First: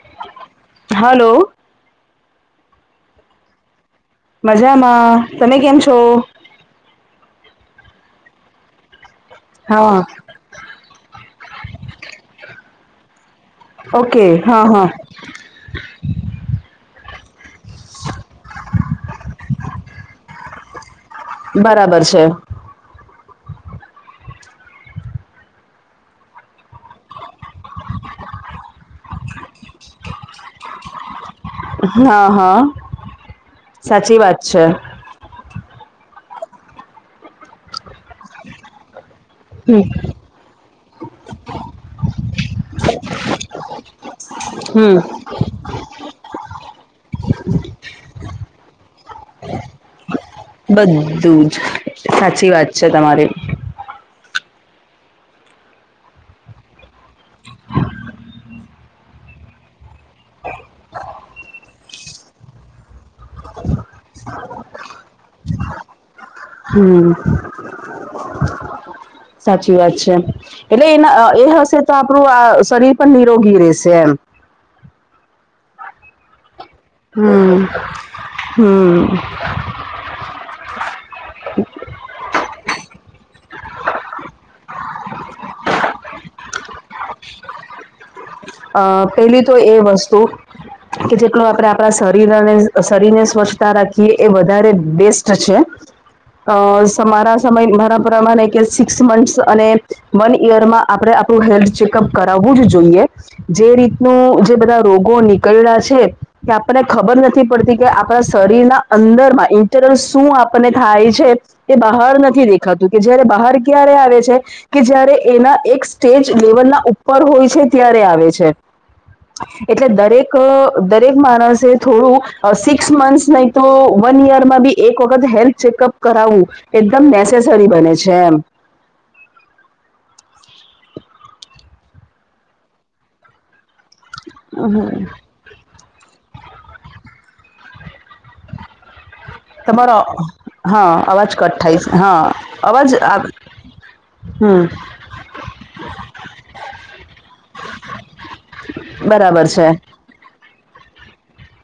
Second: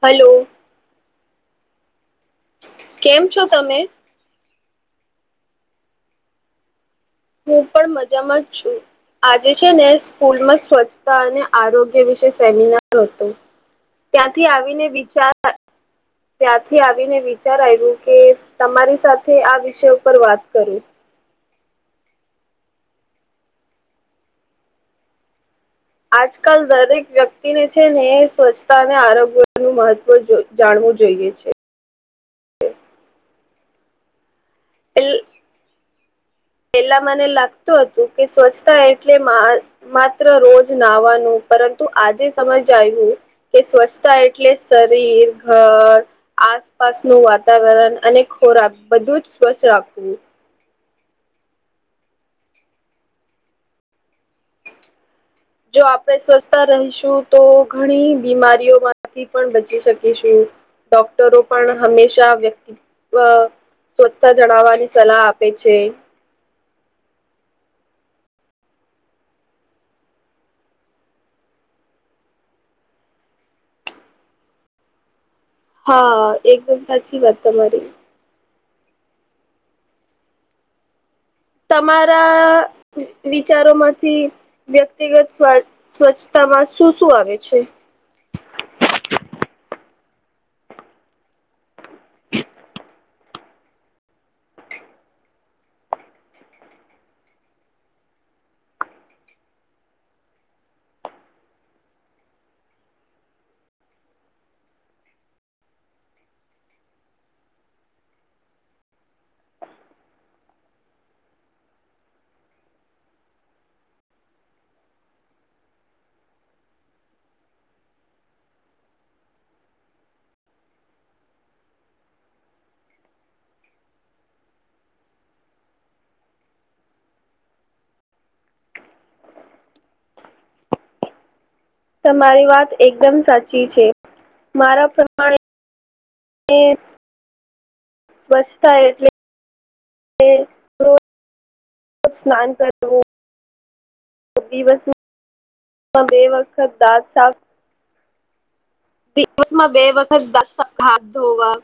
Hello. Hello. કેમ છો તમે. મજામાં તમે કેમ છો. હું પણ મજામાં જ છું આજે છે ને હા સ્કૂલ માં સ્વચ્છ અને આરોગ્ય વિશે સેમિનાર હતો ઓકે ત્યાંથી હા આવીને હા વિચાર હા [inaudible] ત્યાંથી આવીને વિચાર આવ્યું કે તમારી સાથે આ વિષય ઉપર વાત કરું. બરાબર છે. આજકાલ દરેક વ્યક્તિને છે ને સ્વચ્છતા અને આરોગ્ય નું મહત્વ જાણવું જોઈએ છે. હા હા સાચી વાત છે. એલ પેલા મને લાગતું હતું કે સ્વચ્છતા એટલે હમ મા રોજ નાવાનું પરંતુ આજે સમજ આવ્યું કે સ્વસ્થ એટલે હમ શરીર ઘર આસપાસનું વાતાવરણ અને ખોરાક બધું જ સ્વચ્છ રાખવું. બધું જ સાચી વાત છે તમારી. જો આપણે સ્વસ્છતા રહીશું તો ઘણી બીમારીઓમાં થી પણ બચી શકીશું ડોક્ટરો પણ હંમેશા વ્યક્તિ અ સ્વચ્છતા જણાવવાની સલાહ આપે છે. હમ. સાચી વાત છે એટલે એના એ હશે તો આપણું આ શરીર પણ નિરોગી રહેેશે એમ. હા. એકદમ સાચી વાત હમ તમારી હમ. તમારા વિચારોમાંથી વ્યક્તિગત સ્ સ્વચ્છતામાં શું શું આવે છે. અ પેલી તો એ વસ્તુ કે જેટલું આપણે આપણા શરીર અને શરીર ને સ્વચ્છતા રાખીએ એ વધારે બેસ્ટ છે. અ મારા સમય મારા પ્રરામા કે સિક્સ મંથસ અને વન ઈયર માં આપડે આપણું હેલ્થ ચેકઅપ કરાવવું જ જોઈએ. જે રીતનું જે બધા રોગો નીકળ્યા છે. કે આપણને ખબર નથી પડતી કે આપણા શરીરના અંદરમાં ઇન્ટરલ શું આપણને થાય છે. એ બહાર નથી દેખાતું કે જયારે બહાર ક્યારે આવે છે કે જય્યારે એના એક સ્ટેજ લેવલના ઉપર હોય છે ત્યારે આવે છે એટલે દરેક દરેક માણસે થોડું સિક્સ મંથસ ન તો વન યરમાં બી એક વખત હેલ્થ ચેકઅપ કરાવવું એકદમ નેસેસરી બને છે એમ તમારી વાત એકદમ સાચી છે મારા પ્રમાણે સ્વચ્છતા એટલે તમારો હા અવાજ કઠ્ઠઇશ રોજ હા સ્નાન અવાજ આ દિવસ બે વખત દાંત સાબ બરાબર છે દિવસમાં બે વખત દસ હાથ ધોવા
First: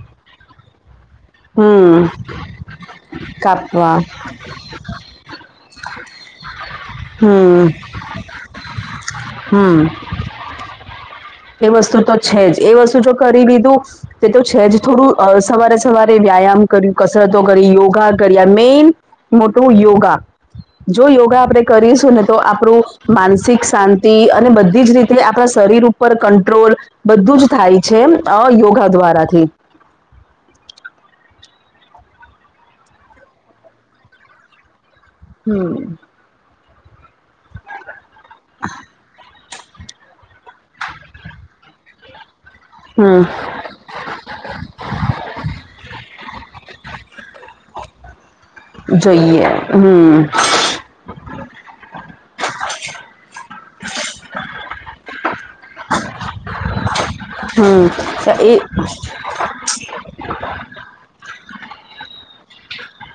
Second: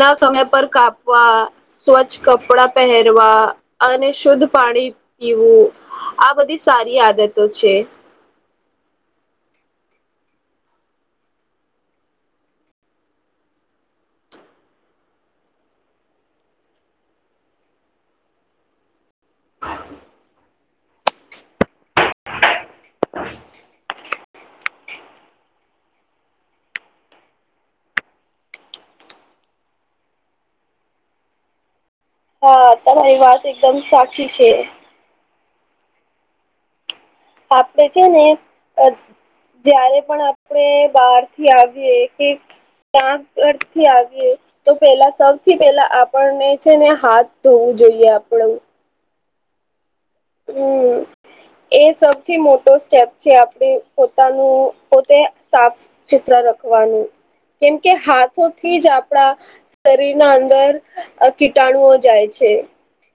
ના સમય પર કાપ [unintelligible] હમ સ્વચ્છ કપડા પહેરવા કાપવા અને શુદ્ધ પાણી પીવું આ બધી સારી આદતો હમ છે હમ એ વસ્તુ તો છે જ એ વસ્તુ જો કરી દીધું તે તો છે જ થોડું સવારે સવારે વ્યાયામ કર્યું કસરતો કરી યોગા કર્યા મેન મોટું યોગા જો યોગા આપણે કરીશું ને તો આપણું માનસિક શાંતિ અને બધી જ રીતે આપણા શરીર પર કંટ્રોલ બધું જ થાય છે યોગા દ્વારાથી હા તમારી વાત એકદમ સાચી છે હમ આપણેે છે ને જ્યારે પણ આપણે બહાર થી આવીએ કે હમ કં તો પેલા સૌથી પેલા આપણને છે ને હાથ ધોવું જોઈએ આપડું જઈએ હમ [inaudible] હ એ સૌથી મોટો સ્ટેપ છે આપણે પોતાનું પોતે સાફ ચિત્ર રખવાનું કેમ હમ કે એ હાથોથી જ આપણા શરીર ના અંદર કીટાણુઓ જાય છે.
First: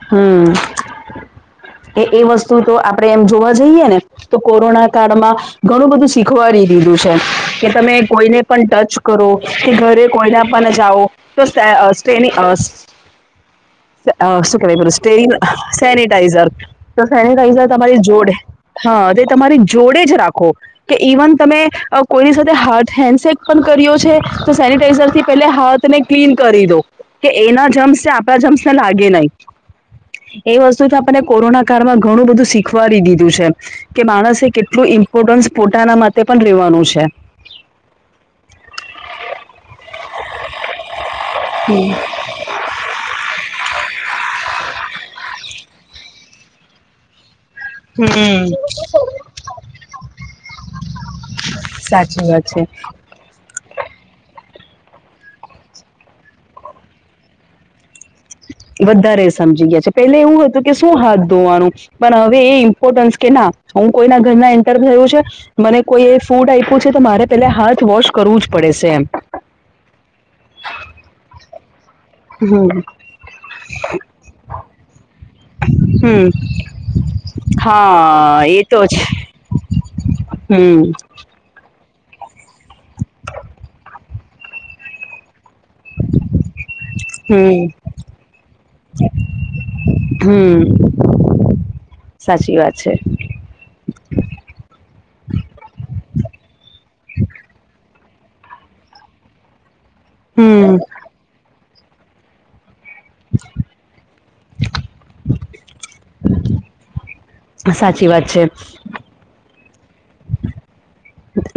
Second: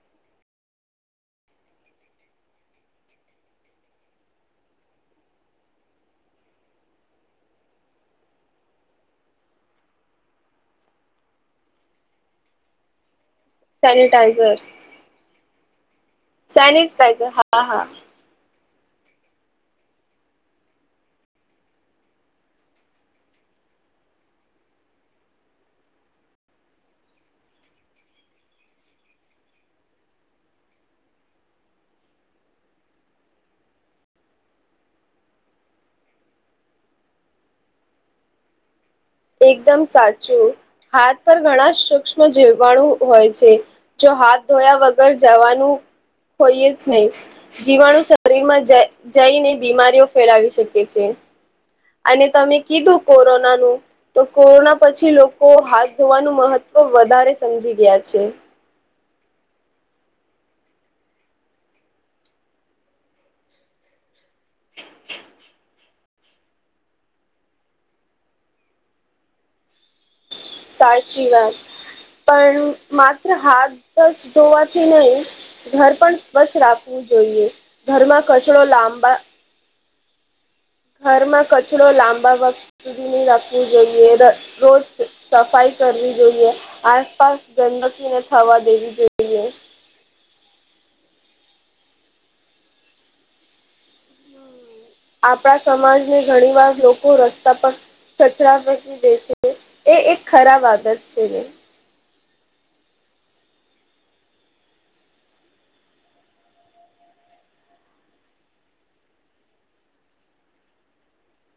હમ્મ. કે એ વસ્તુ તો આપડે એમ જોવા જઈએ ને તો કોરોના કાળમાં ઘણું બધું શીખવાડી દીધું છે કે તમે કોઈને પણ ટચ કરો કે ઘરે કોઈને પણ જાઓ તો્રેની સેનિટાઈઝર સુકરે પર સ્ટ સનીિટાઈઝર તો સેનિટાઈઝર હા સેનેટાઈઝર હા તમારી જોડે હા તે તમારી જોડે જ રાખો. કે ઇવન તમે કોઈની સાથે હાથ હેન્ડસેક પણ કર્યો છે તો સેનિટાઈઝર થી પે હાથ ને ક્લીન કરી દો કે એના જમ્સ આપણા જમ્સ ને લાગે નહી. એ વસ્તુ તો આપને કોરોના કાળમાં ઘણું બધું શીખવાડી દીધું છે. કે માણસે કેટલું ઇમ્પોર્ટન્સ પોતાના માટે પણ રેવાનું છે. એકદમ સાચું હાથ પર ઘણા સૂક્ષ જીવવાણું હોય છે જો હાથ ધોયા વગર જવાનું હોઈ જ નહી જીવાણુ શરીરમાં જ જઈને બીમારીઓ ફેલાવી શકે છે. સાચી અને વાત તમે છે. કીધું કોરોનાનું. તો કોરોના પછી લોકો હાથ ધોવાનું મહત્વ વધારે સમજી ગયા છે. વધારે સમજી ગયા છે પેલે એવું હતું કે શું હાથ ધોવાનું. પણ હવે એ ઇમ્પોર્ટન્સ કે ના હું કોઈના ઘરના એન્ટર થયું છે. મને કોઈ એ ફૂડ આપ્યું છે તો મારે પેલા હાથ વોશ કરવું જ પડે છે એમ. સાારચી વાત પણ હમ માત્રત્ર હથ જ ધોવાતી નહી. ઘર પણ હમ સ્વચ્છ રાખવું જોઈએ ઘરમાં કચરો લાંબા હમ્મ. ઘરમાં કચરો લાંબા વખ સુધી નહી રાખવું જોઈએ રોજ સફાઈ કરવી જોઈએ આ પાસ હમ ગણપતિ ને થવા દેવી જો. હમ સાચી વાત છે. આપણા સમાજને ઘણી વાર લોકો રસ્તા પર કચરા ફકી દે છે. એ એક ખરા હમ આદત છે ને. [inaudible] [inaudible] સાચી વાત છે.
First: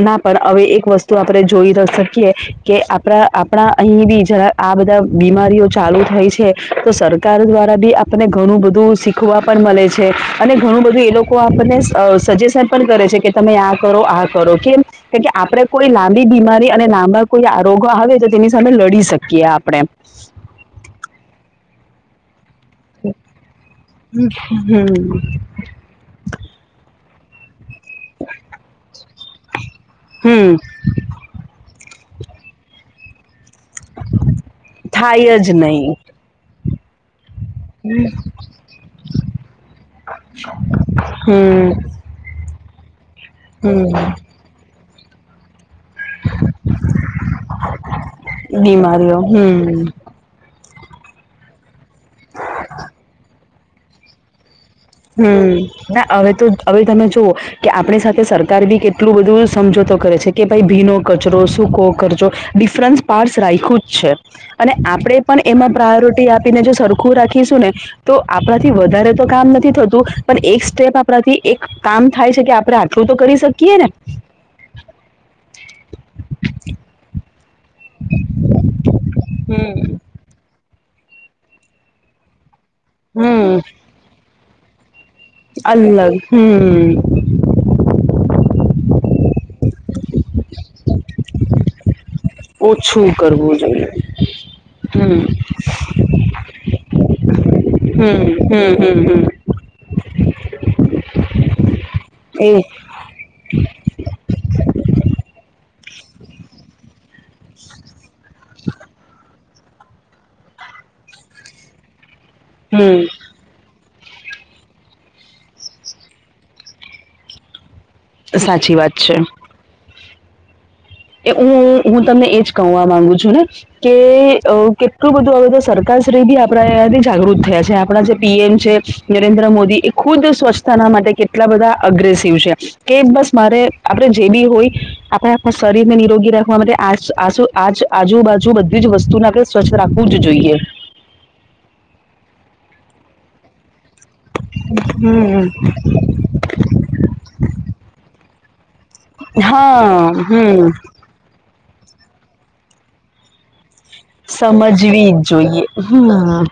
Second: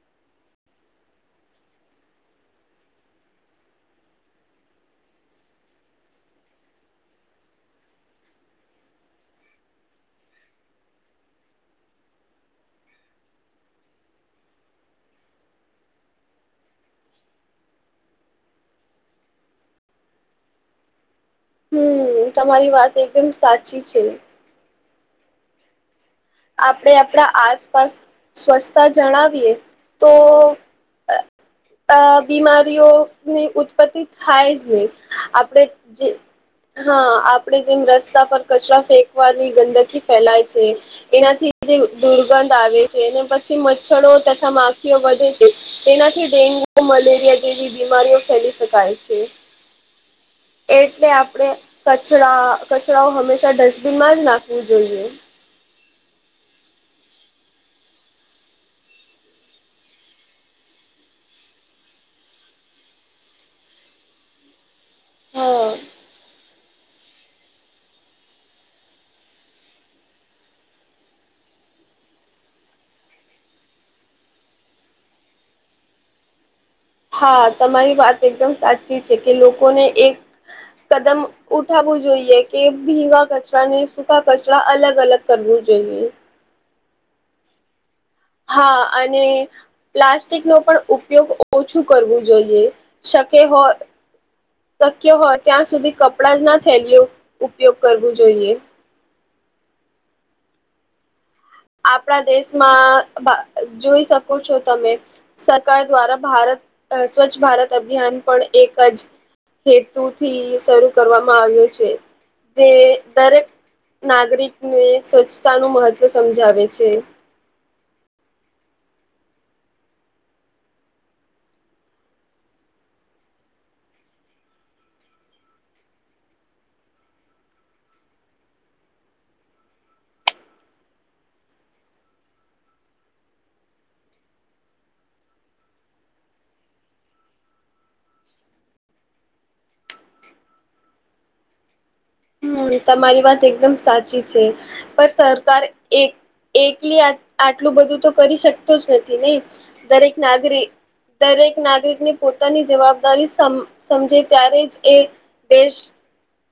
ના પણ હવે એક વસ્તુ આપણે જોઈ શકીએ, કે આપણા આપણા અહી બી જરા. આ બધા બીમારીઓ ચાલુ થાય છે. તો સરકાર દ્વારા બી આપને ઘણું બધું ખવા પણ મળે છે. અને ઘણું બધું એ લોકો આપણને સજેશન પણ કરે છે. કે તમે આ કરો આ કરો કેમ. કે કે આપડે કોઈ લાંબી બીમારી અને લાંબા કોઈ આ રોગો આવે તો તેની સામે લડી શકીએ આપણે. હમ્મ તમારી વાત એકદમ સાચી છે. [unintelligible] આપણે આપણા આસપાસ સ્વચ્છતા જણાવીએ તો હમ અ બીમારીઓની ઉત્પત્તિ થાય જ થાય જ આપણે નહીં. જે હા આપડે જેમ રસ્તા પર કચરા ફેંકવાની ગંદકી ફેલાય છે. હમ જે દુર્ગંધ આવે છે અને પછી હમ મચ્છરો તથા વધે છે તેનાથી ડેન્ગુ, મલેરિયા જેવી બીમારીઓ ફેલી શકાય છે. હમ્મ. એટલે આપડણે કચરા કચરાઓ હંમેશા ડસ્ટબિનમાં જ નાખવું જોઈએ. હમ્મ ના હવે તો હવે તમે જુઓ. કે આપણી સાથે સરકાર બી કેટલું બધું સમજોતો કરે છે. કે ભાઈ ભીનો કચરો, સૂકો કરચો. ડિફરન્સ પાર્ટસ રાખ્યું જ છે અને આપણે પણ હા એમાં પ્રાયોરિટી આપી. ને જો સરખું રાખીશું ને, તો આપડા થી વધારે તો કામ નથી. થતું પણ એક સ્ટેપ આપણાથી એક કામ થાય છે કે, આપણે આટલું તો કરી શકીએ ને. હા તમારી વાત એકદમ સાચી છે કે લોકોને હમ એક કદમ ઉઠાવવું જોઈએ. કે ભીના કચરા ને સૂકા કચરા અલગ અલગ કરવું જોઈએ અલગ હમ્મ. હા અને પ્લાસ્ટિક નો પણ ઉપયોગ ઓછું કરવું જોએ. જોય એ ઓછું શક્ય કરવું હોય જોઈએ શક્ય હમ હોય ત્યાં સુધી ક કપડા જ ના થેલયો. હમ્મ હમ્મ હમ્મ આપણા એ દેશમાં. જોઈ શકો છો તમે, સરકાર દ્વારા ભારત સ્વચ્છ ભારત અભિયાન. પણ એક જ હેતુથી શરૂ કરવામાં આવ્યો છે. જે હમ દરેક નાગરિકને સ્વચ્છતા નું મહત્વ સમજાવે છે. સાચી વાત છે. એ હું હું તમને એજ કહવા માંગુ છું, ને કે કેટલું બધું હવેતો સરકારશ્રી બી આપણા એથી જાગૃત થયા છે, આપણા જે પીએમ છે. નરેન્દ્ર મોદી એ ખુદ સ્વચ્છતાના માટે, કેટલા બધા અગ્રેસિવ છે. કે બસ મારે આપડે જે બી હોય આપડ. શરીર ને નિરોગી રાખવા માટે, આ આજુબાજુ બધી જ વસ્તુને આપણે સ્વચ્છ રાખવું જ જોઈએ. હમ્મ તમારી વાત એકદમ સાચી છે. પણ હમ સરકાર એક. એકલી આટલું બધું તો કરી શકતું જ નથી નહી. દરેક હા હમ નાગરિક. દરેક નાગરિકને પોતાની જવાબદારી સમ સમજે. ત્યારે જ એ દેશ. હમ્મ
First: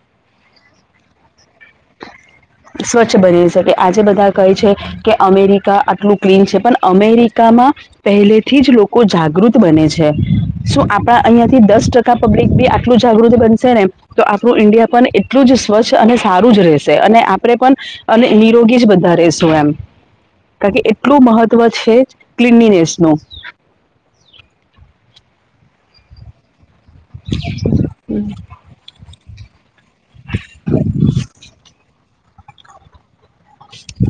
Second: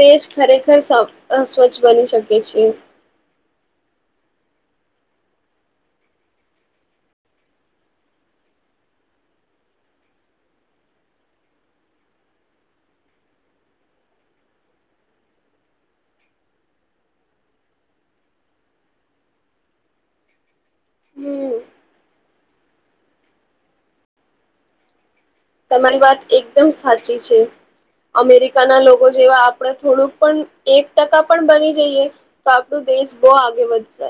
દેશ ખરેખર સ્વચ્છ બની શકે છે. સ્વચ્છ બની રહે છે. એટલે આજે બધા કહે છે. કે અમેરિકા આટલું ક્લીન છે. પણ અમેરિકામાં. પહેલેથી જ લોકો જાગૃત બને છે. શું આપણા અહિયા થી દસ ટકા. પબ્લિક બી આટલું જાગૃત બનશે ને. તો આપણું ઈન્ડિયા પણ એટલું જ સ્વચ્છ અને સારું જ રહેશે અને આ આપણે પણ અને નિરોગી જ બધા રશું એમ. કારણ કે એટલું હમ મહત્વ છે, ક્લીનીનેસનું. તમારી વાત એકદમ સાચી છે. અમેરિકાના લોકો જેવા આપણે થોડુંક પણ એક ટકા પણ બની જઈએ. તો આપણું દેશ બહુ આગે વધશે.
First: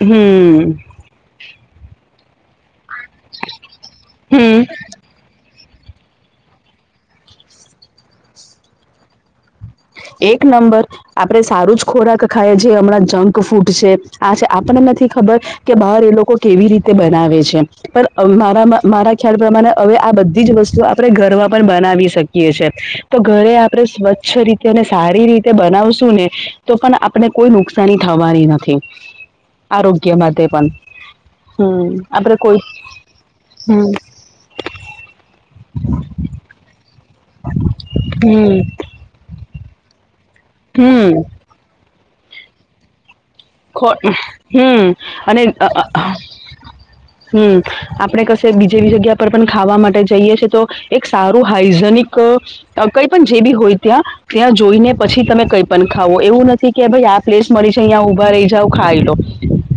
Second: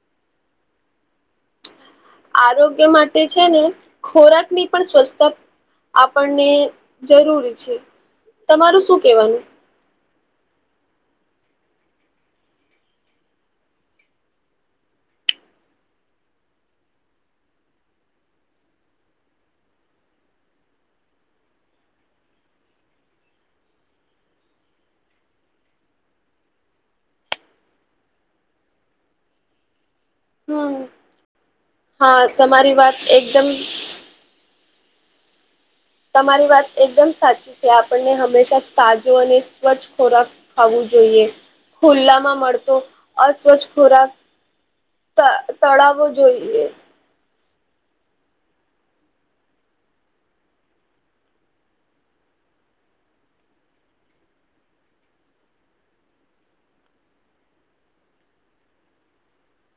હમ્મ આરોગ્ય માટે છે, ને હમ ખોરાકની પણ સ્વચ્છતા. આપણને જરૂરી છે, તમારું શું કહેવાનું. એક નંબર. આપણે સારું જ ખોરાક ખાઈએ, જે હમણાં જંક ફૂડ છે, આ છે, આપણને નથી ખબર. કે બહાર એ લોકો કેવી રીતે બનાવે છે. પણ મારા મારા ખ્યાલ પ્રમાણે હવે આ બધી જ વસ્તુ આપણે ઘરમાં પણ બનાવી શકીએ છે. તો ઘરે આપણે સ્વચ્છ રીતે. ને સારી રીતે બનાવશું, નેતો પણ આપણે કોઈ નુકસાની થવાની નથી. [inaudible] આરોગ્ય માટે. હમ પણ હમ હા આપણે કોઈ તમારી વાત એકદમ. તમારી વાત એકદમ સાચી છે, આપણને હંમેશા હમ તાજો અને સ્વચ્છ ખોરાક. ખાવું હમ જોઈએ, ખુલ્લામાં મળતો. અસ્વચ્છ ખો ખોરાક હમ તળાવો જોઈએ. હમ્મ આપણે કશે બીજી બી જગ્યા પર પણ ખાવા માટે જઈએ છે, તો એક સારું હાઈજેનિક. કોઈપણ જેબી હોય ત્યાં ત્યાં જોઈને, પછી તમે કંઈ પણ ખાવો એવું નથી. કે ભાઈ આ પ્લેસ મળી છે, અહીં ઉભા રહી જાવ ખાઈલો.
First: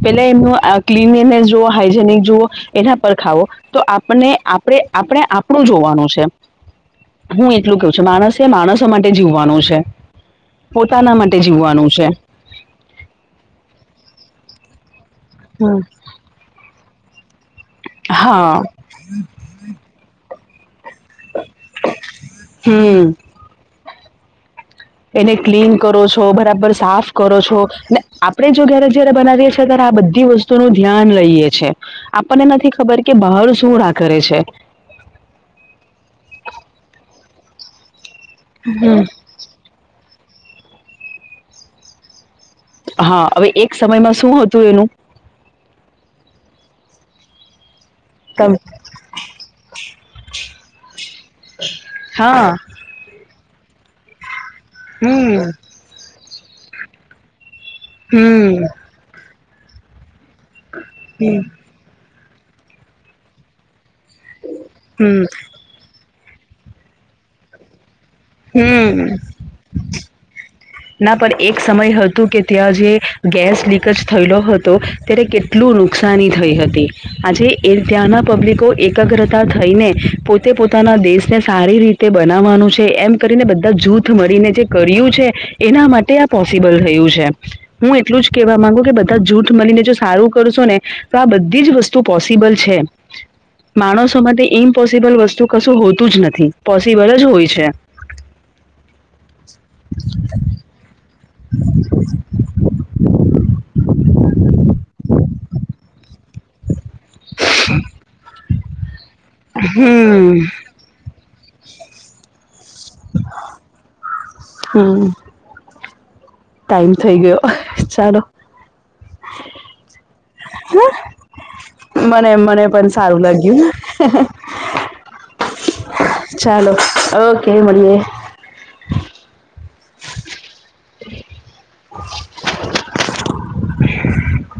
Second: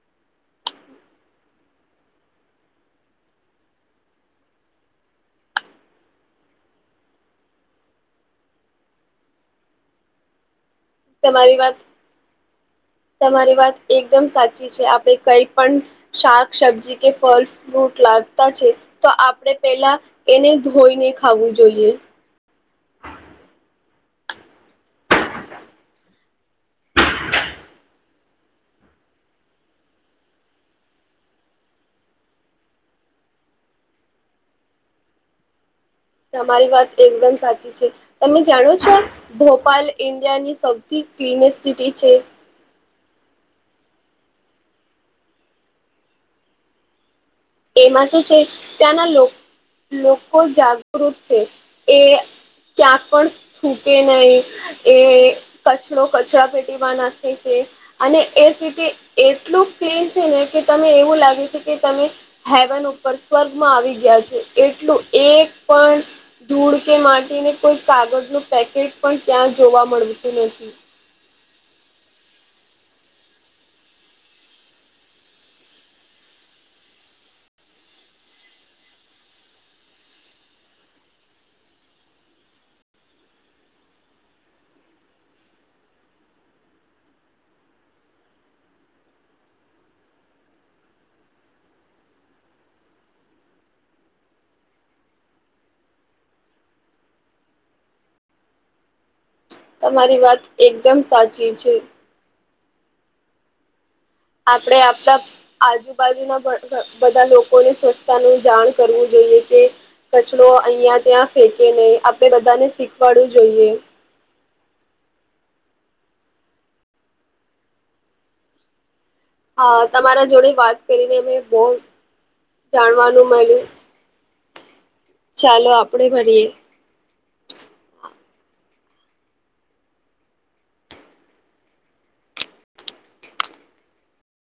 પેલા એમનું ક્લીનલીનેસ જુઓ હાઈઇજેનિક જુવો. એના પર ખાવો તો આપને આપણે આપણે આપણું જોવાનું છે. હું એટલું કેવ છું, માણસે માણસો માટે જીવવાનું છે, પોતાના માટે તમારી વાત જીવવાનું છે. તમારી વાત એકદમ સાચી છે, આપણે કઈ પણ શાક સબ્જી કે ફળ. રૂટ લાગતા હા છે, તો આપણેે પેલા એને ધોઈને ખાવું જોઈએ. હમ. એને ક્લીન કરો છો, બરાબર સાફ કરો છો, ને આપણે જો ઘરે જયારે બનાવીએ છીએ, ત્યારે આ બધી વસ્તુ. થોડું ધ્યાન લઈએ છે, આપણને નથી ખબર કે બહાર સુંળા કરે છે. તમારી વાત એકદમ સાચી છે, તમે જાણો છો. ભોપાલ ઇન્ડિયાની સૌથી ક્લીનેસ્ટ સિટી છે. હા હવે એક સમયમાં શું હતું એનું એમાં શ તમ ત્યાંના લો લોકો જાગૃત છે એ હા ક્યાંક પણ છૂ, કે નહીં એ હમ કચરો કચરા પેટીમાં નાખે છે, અને એ હમ સિટી એટલું ક્લીન છે ને કે તમે એવું લાગે છે, કે તમે હેવન ઉપર સ્વર્ગમાં આવી ગયા છો. એટલું હમ એક પણ ધૂળકે માટીને કોઈ કાગળનું હમ પેકેટ હમ પણ ક્યાં જોવા મળતું નથી. ના પણ એક સમય હતું, કે ત્યાં જે ગેસ લીકેજ થયેલો હતો ત્યારે એટલું નુકસાની થઈ હતી, આજે એ ત્યાંના પબ્લિકો એકાગ્રતા થઈને તે પોતાના દેશને સારી રીતે બનાવવાનું છે, એમ કરીને બધા જૂથ મળીને જે કર્યું છે. એના માટે આ પોસિબલ થયું છે. હું એટલું જ કેહેવા માંગુ કે બધા જૂથ મળીને જો સારું કરશોને તોઆ બધી જ વસ્તુ પોસિબલ છે. માણસો માટે ઇમ્પોસિબલ વસ્તુ કશું હોતું જ નથી, પોસિબલ જ હોય છે. [unintelligible] [inaudible] [inaudible] તમારી વાત એકદમ સાચી છે. આપડે આપણા આજુ બાજુના બધા લોકોને સ્વચ્છતાને જાણ કરવું જોઈએ કે હમ કચરો અહિયાં ત્યાં ફેંકે નહીં આપડે બધાને શીખવાડવું જોઈએ [unintelligible] હમ. ટાઈમ થઈ ગયો ચાલો. હા તમારા જોડે વાત કરીને અ બહુ મને મને પણ સારું જાણવાનું મળ્યું. લાગ્યું ચાલો આપડે મળીએ ચાલો ઓકે મળીએ